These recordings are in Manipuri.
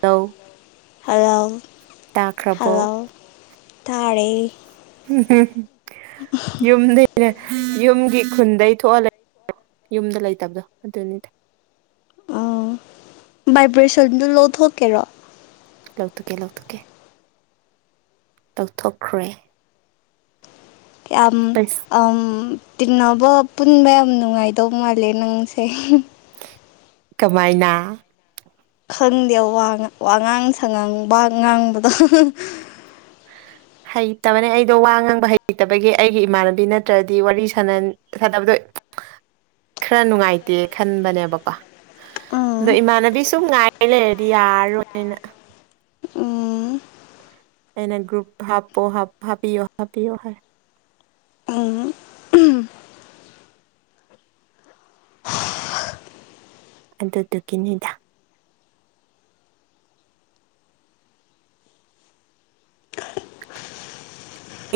ꯇꯧ ꯍꯜꯂꯥꯎ ꯍꯜꯂꯥꯎ ꯇꯥꯔꯦ ꯎꯝ ꯌꯨꯝꯗꯒꯤꯅꯦ ꯌꯨꯝꯒꯤ ꯈꯨꯟꯗꯩ ꯊꯣꯛꯍꯂ ꯌꯨꯝꯗ ꯂꯩꯇꯕꯗꯣ ꯑꯗꯨꯅꯤꯗ ꯑ ꯚꯥꯏꯕ꯭ꯔꯦꯁꯟꯗꯨ ꯂꯧꯊꯣꯛꯀꯦꯔꯣ ꯂꯧꯇꯨꯀꯦ ꯂꯧꯇꯨꯀꯦ ꯂꯧꯊꯣꯛꯈ꯭ꯔꯦ ꯀꯌꯥꯝ ꯇꯤꯟꯅꯕ ꯄꯨꯟꯕ ꯌꯥꯝ ꯅꯨꯡꯉꯥꯏꯗꯧ ꯃꯥꯜꯂꯦ ꯅꯪꯁꯦ ꯀꯃꯥꯏꯅ ꯈꯪꯗꯦ ꯋꯥꯉꯥꯡ ꯁꯉꯥꯡ ꯋꯥ ꯉꯥꯡꯕꯗꯣ ꯍꯩꯇꯕꯅꯦ ꯑꯩꯗꯣ ꯋꯥ ꯉꯥꯡꯕ ꯍꯩꯇꯕꯒꯤ ꯑꯩꯒꯤ ꯏꯃꯥꯟꯅꯕꯤ ꯅꯠꯇ꯭ꯔꯗꯤ ꯋꯥꯔꯤ ꯁꯅ ꯁꯥꯟꯅꯕꯗꯣ ꯈꯔ ꯅꯨꯡꯉꯥꯏꯇꯦ ꯈꯟꯕꯅꯦꯕꯀꯣ ꯑꯗꯣ ꯎꯝ ꯏꯃꯥꯟꯅꯕꯤ ꯁꯨꯝ ꯉꯥꯏꯔ ꯂꯩꯔꯗꯤ ꯌꯥꯔꯣꯏꯅ ꯎꯝ ꯑꯦꯅꯦ ꯭ꯔꯨꯨꯞ ꯍꯥꯄꯣ ꯍꯥ ꯍꯥꯞꯌ ꯍꯥꯄꯌꯑꯣ ꯍꯥꯏ ꯎꯝ ꯑꯗꯨꯗꯨꯒꯤꯅꯤꯗ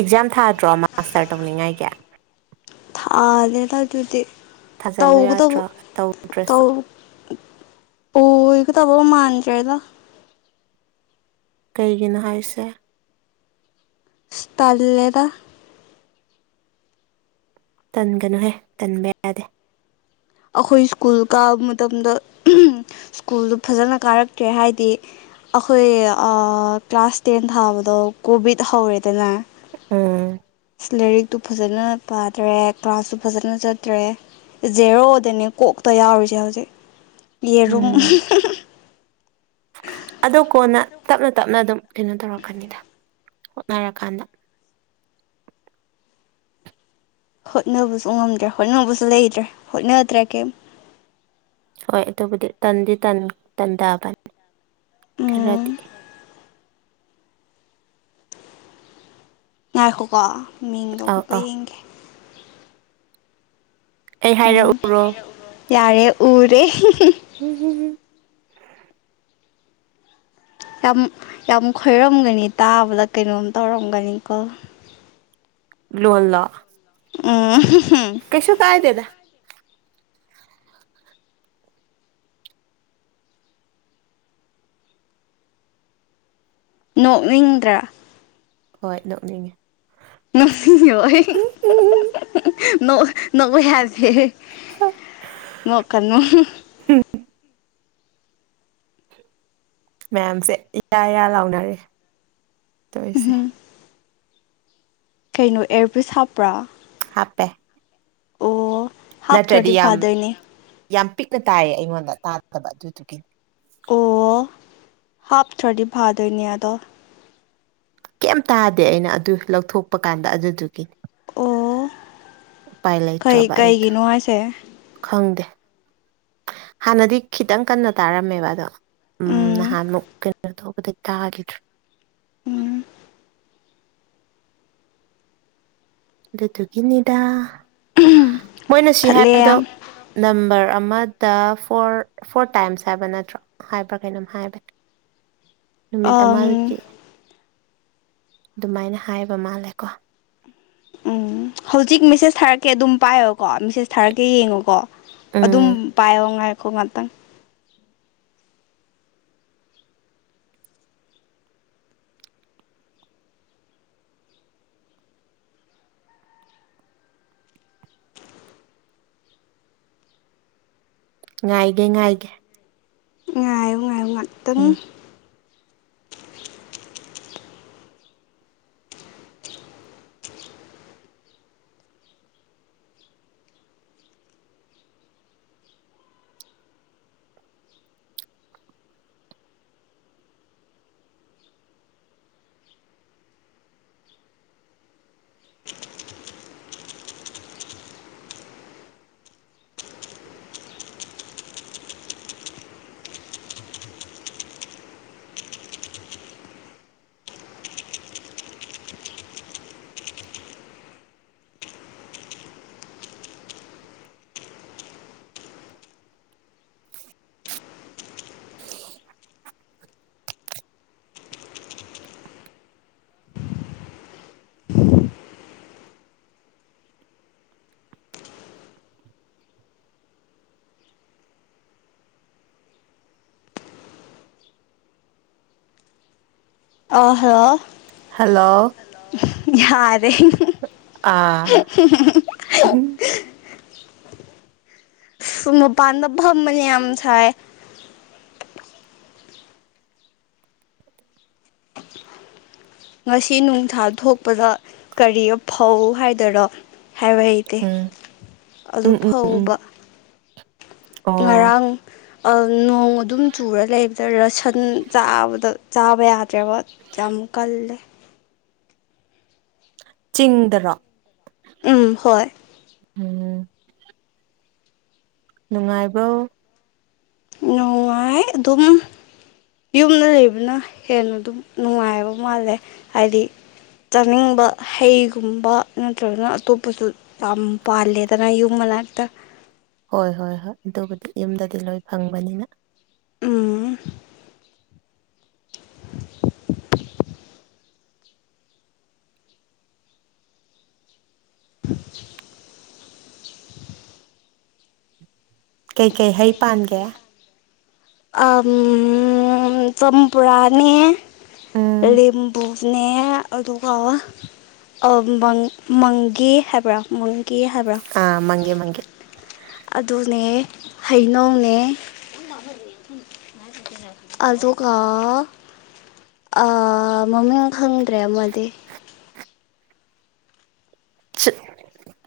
ꯑꯦꯛꯖꯥꯝ ꯊꯥꯗ꯭ꯔꯣ ꯃꯥꯁꯇꯔ ꯇꯧꯅꯤꯡꯉꯥꯏꯒꯤ ꯊꯥꯗꯦꯗ ꯑꯗꯨꯗꯤ ꯊꯥꯖꯤꯜꯂꯨ ꯇꯧꯒꯗꯧꯕ ꯌꯥꯗ꯭ꯔꯥ ꯇꯧꯗ꯭ꯔꯁꯨ ꯑꯣ ꯏ ꯀꯇꯕ ꯃꯅ ꯆꯥꯗ ꯀꯩꯒꯤꯅꯣ ꯍꯥꯏꯁꯦ ꯇꯜꯦꯗ ꯇꯟꯒꯅꯨꯍꯦ ꯇꯟꯕ ꯌꯥꯗꯦ ꯑꯩꯈꯣꯏ ꯁ꯭ꯀꯨꯜ ꯀꯥꯕ ꯃꯇꯝꯗ ꯁ꯭ꯀꯨꯜꯗꯨ ꯐꯖꯅ ꯀꯥꯔꯛꯇ꯭ꯔꯦ ꯍꯥꯏꯗꯤ ꯑꯩꯈꯣꯏ ꯀ꯭ꯂꯥꯁ ꯇꯦꯟ ꯊꯥꯕꯗꯣ ꯀꯣꯚꯤꯠ ꯍꯧꯔꯦꯗꯅ ꯎꯝ ꯂꯥꯏꯔꯤꯛꯇꯨ ꯐꯖꯅ ꯄꯥꯗ꯭ꯔꯦ ꯀ꯭ꯂꯥꯁꯁꯨ ꯐꯖꯅ ꯆꯠꯇ꯭ꯔꯦ ꯖꯦꯔꯣꯗꯅꯦ ꯀꯣꯛꯇ ꯌꯥꯎꯔꯤꯁꯦ ꯍꯧꯖꯤꯛ ꯌꯦꯔꯨꯝ ꯎꯝ ꯑꯗꯨ ꯀꯣꯟꯅ ꯇꯞꯅ ꯇꯞꯅ ꯑꯗꯨꯝ ꯀꯩꯅꯣ ꯇꯧꯔꯛꯀꯅꯤꯗ ꯍꯣꯠꯅꯔꯀꯥꯟꯗ ꯍꯣꯠꯅꯕꯁꯨ ꯉꯝꯗ꯭ꯔꯦ ꯍꯣꯠꯅꯕꯁꯨ ꯂꯩꯇ꯭ꯔꯦ ꯍꯣꯠꯅꯗ꯭ꯔꯦ ꯀꯔꯤ ꯍꯣꯏ ꯑꯗꯨꯕꯨꯗꯤ ꯇꯟꯗꯤ ꯇꯟꯊꯕꯅꯤ ꯈꯔꯗꯤ ꯎꯝ [inaudible] ꯉꯥꯏꯈꯣꯀꯣ ꯃꯤꯡꯗꯣ ꯑꯧ ꯑꯃꯨꯛꯀ ꯑꯧ ꯌꯦꯡꯒꯦ ꯑꯩ ꯎꯝ ꯍꯥꯏꯔꯛꯎꯔꯣ ꯌꯥꯔꯦ ꯎꯔꯦ ꯎꯝ ꯎꯝꯝ ꯌꯥꯝ ꯌꯥꯝ ꯈꯣꯏꯔꯝꯒꯅꯤ ꯇꯥꯕꯗ ꯀꯩꯅꯣꯝ ꯇꯧꯔꯝꯒꯅꯤꯀꯣ ꯂꯨꯜꯂ ꯑ ꯀꯩꯁꯣ ꯀꯥꯏꯗꯦꯗ ꯅꯣꯛꯅꯤꯡꯗ꯭ꯔꯥ ꯍꯣꯏ ꯅꯣꯛꯅꯤꯡꯉꯤ ꯅꯁꯤ ꯍꯣꯏ ꯅ ꯍ ꯐ ꯅ ꯀꯕꯨ ꯃꯌꯥꯝꯁꯦ ꯏꯌꯥ ꯏꯌꯥ ꯂꯥꯎꯅꯔꯦ ꯇꯧꯔꯤꯁꯦ ꯀꯩꯅꯣ ꯑꯦꯌꯔꯕꯤꯁ ꯍꯥꯞꯄ꯭ꯔꯥ ꯍꯥꯄꯦ ꯑꯣ ꯅꯠꯇ꯭ꯔꯗꯤ ꯍꯥꯞꯇ꯭ꯔꯗꯤ ꯌꯥꯝ ꯐꯥꯗꯣꯏꯅꯦ ꯌꯥꯝ ꯄꯤꯛꯅ ꯇꯥꯏꯌꯦ ꯑꯩꯉꯣꯟꯗ ꯇꯥꯗꯕ ꯑꯗꯨꯗꯨꯒꯤ ꯑꯣ ꯍꯥꯞꯇ꯭ꯔꯗꯤ ꯐꯥꯗꯣꯏꯅꯦ ꯑꯗꯣ ꯀꯩꯝ ꯇꯥꯗꯦ ꯑꯩꯅ ꯑꯗꯨ ꯂꯧꯊꯣꯛꯄ ꯀꯥꯟꯗ ꯑꯗꯨꯗꯨꯒꯤꯅꯤ ꯑꯣ ꯎꯄꯥꯏ ꯀꯩ ꯂꯩꯇ꯭ꯔꯕ ꯑꯩꯗꯣ ꯀꯩꯒꯤꯅꯣ ꯍꯥꯏꯁꯦ ꯈꯪꯗꯦ ꯍꯥꯟꯅꯗꯤ ꯈꯤꯇꯪ ꯀꯟꯅ ꯇꯥꯔꯝꯃꯦꯕ ꯑꯗꯣ ꯎꯝ ꯅꯍꯥꯟꯃꯨꯛ ꯀꯩꯅꯣ ꯔ ꯊꯣꯛꯧꯕꯗꯇꯥ ꯎꯝ ꯑꯗꯨꯗꯗꯨꯒꯤꯅꯤꯗꯥ ꯃꯣꯏꯅ ꯁꯤ ꯈꯠꯂꯦ ꯍꯥꯏꯕꯗꯣ ꯑꯝ ꯅꯝꯕꯔ ꯑꯃ ꯗ ꯐꯣꯔ ꯐꯣꯔ ꯇꯥꯏꯝꯁ ꯍꯥꯏꯕ ꯅꯠꯇ꯭ꯔꯣ ꯍꯥꯏꯕ꯭ꯔꯥ ꯀꯩꯅꯣꯝ ꯍꯥꯏꯕ ꯅꯨꯃꯤꯠ ꯑꯃꯗꯒꯤ ꯑꯗꯨꯃꯥꯏꯅ ꯍꯥꯏꯕ ꯃꯥꯜꯂꯦꯀꯣ [unintelligible] [inaudible] ꯎꯝ ꯍꯧꯖꯤꯛ ꯃꯦꯁꯦꯁ ꯊꯥꯔꯛꯀꯦ ꯑꯗꯨꯝ ꯄꯥꯏꯌꯣꯀꯣ ꯃꯦꯁꯦꯁ ꯊꯥꯔꯛꯀꯦ ꯌꯦꯡꯉꯣꯀꯣ ꯑꯗꯨꯝ ꯎꯝ ꯄꯥꯏꯌꯣ ꯉꯥꯏꯈꯣ ꯉꯥꯛꯇꯪ ꯉꯥꯏꯒꯦ ꯉꯥꯏꯒꯦ ꯉꯥꯏꯌꯨ ꯉꯥꯏꯌꯨ ꯉꯥꯛꯇꯪ ꯎꯝ ꯑꯍꯣ ꯍꯜꯂꯣ ꯌꯥꯔꯦ ꯑꯥ ꯎꯝ ꯃꯄꯥꯟꯗ ꯐꯝꯕꯅꯦ ꯌꯥꯝ ꯁꯥꯏ ꯉꯁꯤ ꯅꯨꯡꯁꯥ ꯊꯣꯛꯄꯗ ꯀꯔꯤ ꯐꯧ ꯍꯥꯏꯗꯔ ꯍꯥꯏꯕ ꯍꯩꯇꯦ ꯎꯝ ꯑꯗꯨ ꯎꯝ ꯎꯝ ꯎꯝ ꯐꯥꯎꯕ ꯑꯣ ꯉꯔꯥꯡ ꯅꯣꯡ ꯑꯗꯨꯝ ꯆꯨꯔ ꯂꯩꯕꯗ ꯔꯁꯟ ꯆꯥꯕꯗ ꯆꯥꯕ ꯌꯥꯗ ꯋꯥꯠ ꯆꯝꯀꯜꯂꯦ ꯆꯤꯡꯗꯔ ꯎꯝ ꯍꯣꯏ ꯎꯝ ꯅꯨꯡꯉꯥꯏꯕꯧ ꯅꯨꯡꯉꯥꯏ ꯑꯗꯨꯝ ꯌꯨꯝꯗ ꯂꯩꯕꯅ ꯍꯦꯟꯅ ꯑꯗꯨꯝ ꯅꯨꯡꯉꯥꯏꯕ ꯃꯥꯜꯂꯦ ꯍꯥꯏꯗꯤ ꯆꯥꯅꯤꯡꯕ ꯍꯩꯒꯨꯝꯕ ꯅꯠꯇ꯭ꯔꯒꯅ ꯑꯇꯣꯞꯄꯁꯨ ꯌꯥꯝ ꯄꯥꯜꯂꯦꯗꯅ ꯌꯨꯝ ꯐ꯭ꯂꯠꯇ ꯍꯣꯏ ꯍꯣꯏ ꯍꯣꯏ ꯑꯗꯨꯕꯨꯗꯤ ꯌꯨꯝꯗꯗꯤ ꯂꯣꯏ ꯐꯪꯕꯅꯤꯅ ꯎꯝ [unintelligible] [inaudible] ꯀꯩꯀꯩ ꯍꯩ ꯄꯥꯟꯒꯦ ꯑꯝ ꯁꯝ ꯄꯨꯔꯥꯅꯤ ꯎꯝ ꯂꯦꯝꯕꯨꯅꯦ ꯑꯗꯨꯒꯪ ꯃꯪꯒꯤ ꯍꯥꯏꯕ꯭ꯔꯥꯪ ꯍꯥꯏꯕ꯭ꯔꯥ ꯑꯥ ꯃꯪꯒꯦ ꯃꯪꯒꯦ ꯑꯗꯨꯅꯦ ꯍꯩꯅ [unintelligible] ꯑꯗꯨ ꯀ ꯃꯃꯤꯡ ꯈꯪꯗ꯭ꯔꯦ ꯑꯃꯗꯤ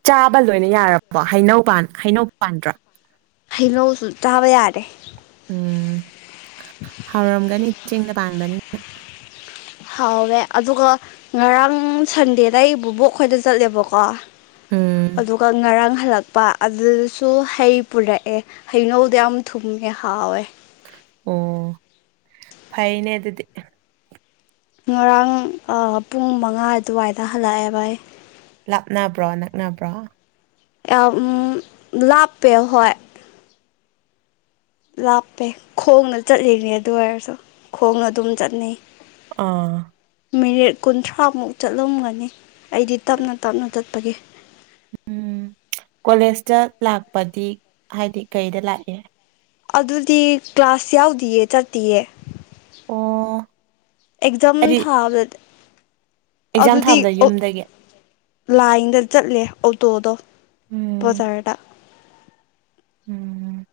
ꯆꯥꯕ ꯂꯣꯏꯅ ꯌꯥꯔꯕꯣ ꯍꯩꯅꯧꯥꯟ ꯍꯩꯅꯧ ꯄꯥꯟꯗ꯭ꯔꯥ ꯍꯩꯅꯧꯁꯨ ꯆꯥꯕ ꯌꯥꯔꯦ ꯎꯝ ꯍꯥꯎꯔꯝꯒꯅꯤ ꯆꯤꯡꯗ ꯄꯥꯟꯕꯅꯤꯅ ꯍꯥꯎꯋꯦ ꯑꯗꯨꯒ ꯉꯔꯥꯡ ꯁꯟꯗꯦꯗ ꯑꯩꯕꯨꯕꯣꯛ ꯑꯩꯈꯣꯏꯗ ꯆꯠꯂꯦꯕꯀꯣ ꯎꯝ ꯑꯗꯨꯒ ꯉꯔꯥꯡ ꯍꯜꯂꯛꯄ ꯑꯗꯨꯗꯁꯨ ꯍꯩ ꯄꯨꯔꯛꯑꯦ ꯍꯩꯅꯧꯗꯣ ꯌꯥꯝ ꯊꯨꯝꯃꯦ ꯍꯥꯎꯋꯦ ꯑꯣ ꯐꯥꯏꯩꯅ ꯑꯗꯨꯗꯤ ꯉꯔꯥꯡ ꯄꯨꯡ ꯃꯉꯥ ꯑꯗꯨꯋꯥꯏꯗ ꯍꯜꯂꯛꯑꯦꯕ ꯑꯩ ꯂꯥꯞꯅꯕ꯭ꯔꯣ ꯅꯛꯅꯕ꯭ꯔꯣ ꯂꯞ ꯄꯦ ꯍꯣꯏ ꯂꯥꯞꯄꯦ ꯈꯣꯡꯅ ꯆꯠꯂꯤꯅꯦ ꯑꯗꯨ ꯑꯣꯏꯔꯁꯨ ꯈꯣꯡꯅ ꯑꯗꯨꯝ ꯆꯠꯅꯩ ꯑꯥ ꯃꯤꯅꯤꯠ ꯀꯨꯟꯊ꯭ꯔꯥꯃꯨꯛ ꯆꯠꯂꯝꯒꯅꯤ ꯑꯩꯗꯤ ꯇꯞꯅ ꯇꯞꯅ ꯆꯠꯄꯒꯤꯦ ꯎꯝ ꯀꯣꯂꯦꯖꯇ ꯂꯥꯛꯄꯗꯤ ꯍꯥꯏꯗꯤ ꯀꯩꯗ ꯂꯥꯛꯑꯦ ꯑꯗꯨꯗꯤ ꯀ꯭ꯂꯥꯁ ꯌꯥꯎꯗꯌꯦ ꯆꯠꯇꯌꯦ ꯑꯣ ꯑꯦꯛꯖꯥꯝ ꯑꯩꯗꯤ ꯊꯥꯕ꯭ꯔꯗ ꯑꯦꯛꯖꯥꯝ ꯊꯥꯕꯗ ꯌꯨꯝꯗꯒꯤ ꯂꯥꯏꯟꯗ ꯆꯠꯂꯦ ꯑꯣꯛꯇꯣꯗꯣ ꯎꯝ ꯕꯖꯥꯔꯗ ꯎꯝ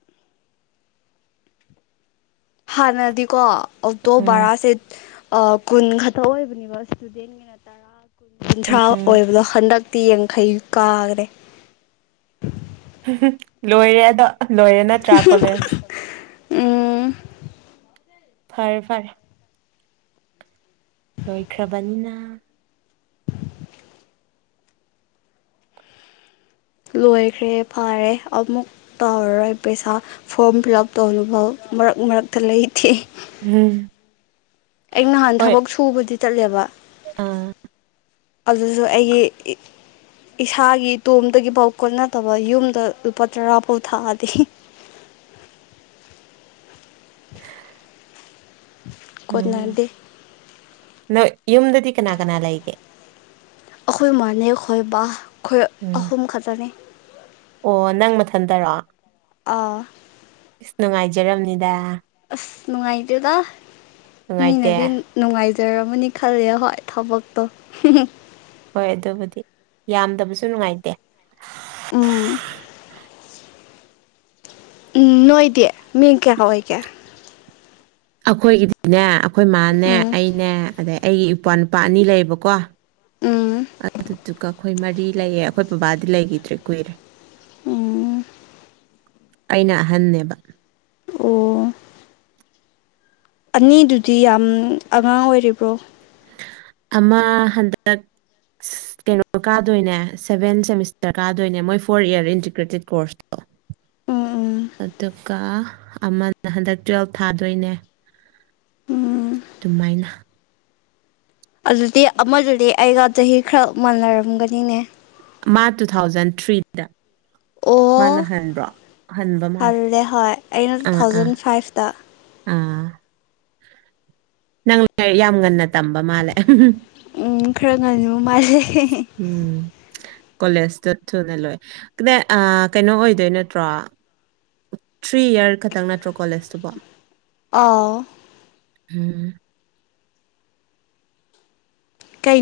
ꯍꯥꯟꯅꯗꯤꯀꯣ ꯑꯧꯇꯣ ꯎꯝ ꯕꯔꯥꯁꯦꯠ ꯑ ꯀꯨꯟ ꯈꯠꯇ ꯑꯣꯏꯕꯅꯦꯕ ꯏꯁꯇꯨꯗꯦꯟꯒꯤꯅ ꯇꯔꯥ ꯀꯨꯟ ꯀꯨꯟꯊ꯭ꯔꯥ ꯎꯝ ꯑꯣꯏꯕꯗꯣ ꯍꯟꯗꯛ ꯇꯤ ꯌꯦꯡꯈꯩ ꯀꯥꯒꯔꯦ ꯍꯍꯝ ꯂꯣꯏꯔꯦ ꯑꯗꯣ ꯂꯣꯏꯔꯦ ꯅꯠꯇ꯭ꯔꯥ ꯀꯣꯂꯦꯖ ꯎꯝ ꯐꯔꯦ ꯐꯔꯦ ꯂꯣꯏꯈ꯭ꯔꯕꯅꯤꯅ ꯂꯣꯏꯈ꯭ꯔꯦ ꯐꯔꯦ ꯑꯃꯨꯛ ꯇꯧꯔꯔꯣꯏ ꯄꯩꯁꯥ ꯐꯣꯔꯝ ꯐꯤꯜꯂꯞ ꯇꯧꯅꯕꯥꯎ ꯃꯔꯛ ꯃꯔꯛꯇ ꯂꯩꯊꯦ ꯎꯝ ꯑꯩ ꯅꯍꯥꯟ ꯍꯣꯏ ꯊꯕꯛ ꯁꯨꯕꯗꯤ ꯇꯠꯂꯦꯕ ꯑꯥ ꯑꯗꯨꯁꯨ ꯑꯩꯒꯤ ꯏ ꯏꯁꯥꯒꯤ ꯏ ꯇꯣꯝꯗꯒꯤ ꯕꯥꯎ ꯀꯣꯟꯅꯗꯕ ꯌꯨꯝꯗ ꯂꯨꯄꯥ ꯇꯔꯥꯐꯥꯎ ꯊꯥꯗꯤ [inaudible] ꯎꯝ ꯀꯣꯟꯅꯗꯦ ꯅꯣꯏ ꯌꯨꯝꯗꯗꯤ ꯀꯅꯥ ꯀꯅꯥ ꯂꯩꯒꯦ ꯑꯈꯣꯏ ꯃꯥꯅꯦ ꯈꯣꯏ ꯕꯥ ꯈꯣꯏ ꯎꯝ ꯑꯍꯨꯝ ꯈꯇꯅꯤ ꯑꯣ ꯅꯪ ꯃꯊꯟꯇꯔꯑꯣ ꯑꯥ ꯀꯦꯔꯝꯅꯤꯗ ꯑꯁ ꯅꯨꯡꯉꯥꯏꯗꯦꯗ ꯅꯨꯡꯉꯥꯏꯇꯦ ꯃꯤꯅꯗꯤ ꯅꯨ ꯅꯨꯡꯉꯥꯏ ꯖꯔꯝꯃꯅꯤ ꯈꯜꯂꯦ ꯍꯣꯏ ꯊꯕꯛꯇꯣ ꯍꯍꯝ ꯍꯣꯏ ꯑꯗꯨꯕꯨꯗꯤ ꯌꯥꯝꯗꯕꯁꯨ ꯅꯨꯡꯉꯥꯏꯇꯦ ꯎꯝ ꯎꯝ ꯅꯣꯏꯗꯤ ꯃꯤꯡ ꯀꯌꯥꯒ ꯑꯣꯏꯒꯦ ꯑꯈꯣꯏꯒꯤꯗꯤꯅꯦ ꯑꯩꯈꯣꯏ ꯃꯥꯅꯦ ꯎꯝ ꯑꯩꯅꯦ ꯑꯗꯩ ꯑꯩꯒꯤ ꯏꯄꯨꯋꯥ ꯅꯨꯄꯥ ꯑꯅꯤ ꯂꯩꯌꯦꯕꯀꯣ ꯎꯝ ꯑꯗꯨꯗꯨꯒ ꯑꯈꯣꯏ ꯃꯔꯤ ꯂꯩꯌꯦ ꯑꯩꯈꯣꯏ ꯄꯕꯥꯗꯤ ꯂꯩꯒꯤꯗ꯭ꯔꯦ ꯀꯨꯏꯔꯦ ꯎꯝ ꯑꯩꯅ ꯑꯍꯟꯅꯦꯕ ꯑꯣ ꯑꯅꯤꯗꯨꯗꯤ ꯌꯥꯝ ꯑꯉꯥꯡ ꯑꯣꯏꯔꯤꯕ꯭ꯔꯣ ꯑꯃ ꯍꯟꯗꯛ ꯀꯩꯅꯣ ꯀꯥꯗꯣꯏꯅꯦ ꯁꯦꯚꯦꯟ ꯁꯦꯃꯤꯁꯇꯔ ꯀꯥꯗꯣꯏꯅꯦ ꯃꯣꯏ ꯐꯣꯔ ꯏꯌꯥꯔ ꯏꯟꯇꯤꯒ꯭ꯔꯦꯇꯦꯠ ꯀꯣꯔꯁꯇꯣ ꯎꯝ ꯎꯝ ꯑꯗꯨꯒ ꯑꯃꯅ ꯍꯟꯗꯛ ꯇꯨꯋꯜꯐ ꯊꯥꯗꯣꯏꯅꯦ ꯎꯝ ꯑꯗꯨꯃꯥꯏꯅ ꯑꯗꯨꯗꯤ ꯑꯃꯗꯨꯗꯤ ꯑꯩꯍ ꯆꯍꯤ ꯈꯔ ꯃꯅꯔꯝꯒꯅꯤꯅꯦ ꯃꯥ ꯇꯨꯊꯥꯎꯖꯟ ꯊ꯭ꯔꯤꯗ ꯃꯥꯅ ꯑꯣ ꯍꯟꯕ꯭ꯔꯣ ꯍꯟꯕ ꯃꯥꯜꯂꯦ ꯍꯜꯂꯦ ꯍꯣꯏ ꯑꯩꯅ ꯇꯨ ꯊꯥꯎꯖꯟ ꯐꯥꯏꯚꯇ ꯑ ꯅꯪ ꯂꯥꯏꯤꯛ ꯌꯥꯝ ꯉꯟꯅ ꯇꯝꯕ ꯃꯥꯂꯦ ꯑꯍꯝꯎꯝ ꯎꯝ ꯈꯔ ꯉꯟꯕ ꯃꯥꯜꯂꯦ ꯎꯝ ꯀꯣꯂꯦꯖꯇ ꯊꯨꯅ ꯂꯣꯏ ꯀꯗꯥꯏ ꯑ ꯀꯩꯅꯣ ꯑꯣꯏꯗꯣꯏ ꯅꯠꯇ꯭ꯔꯣ ꯊ꯭ꯔꯤ ꯏꯌꯔ ꯈꯇꯪ ꯅꯠꯇ꯭ꯔꯣ ꯀꯣꯂꯦꯖꯇꯨꯕꯣ ꯑꯥꯎ ꯎꯝ ꯀꯩ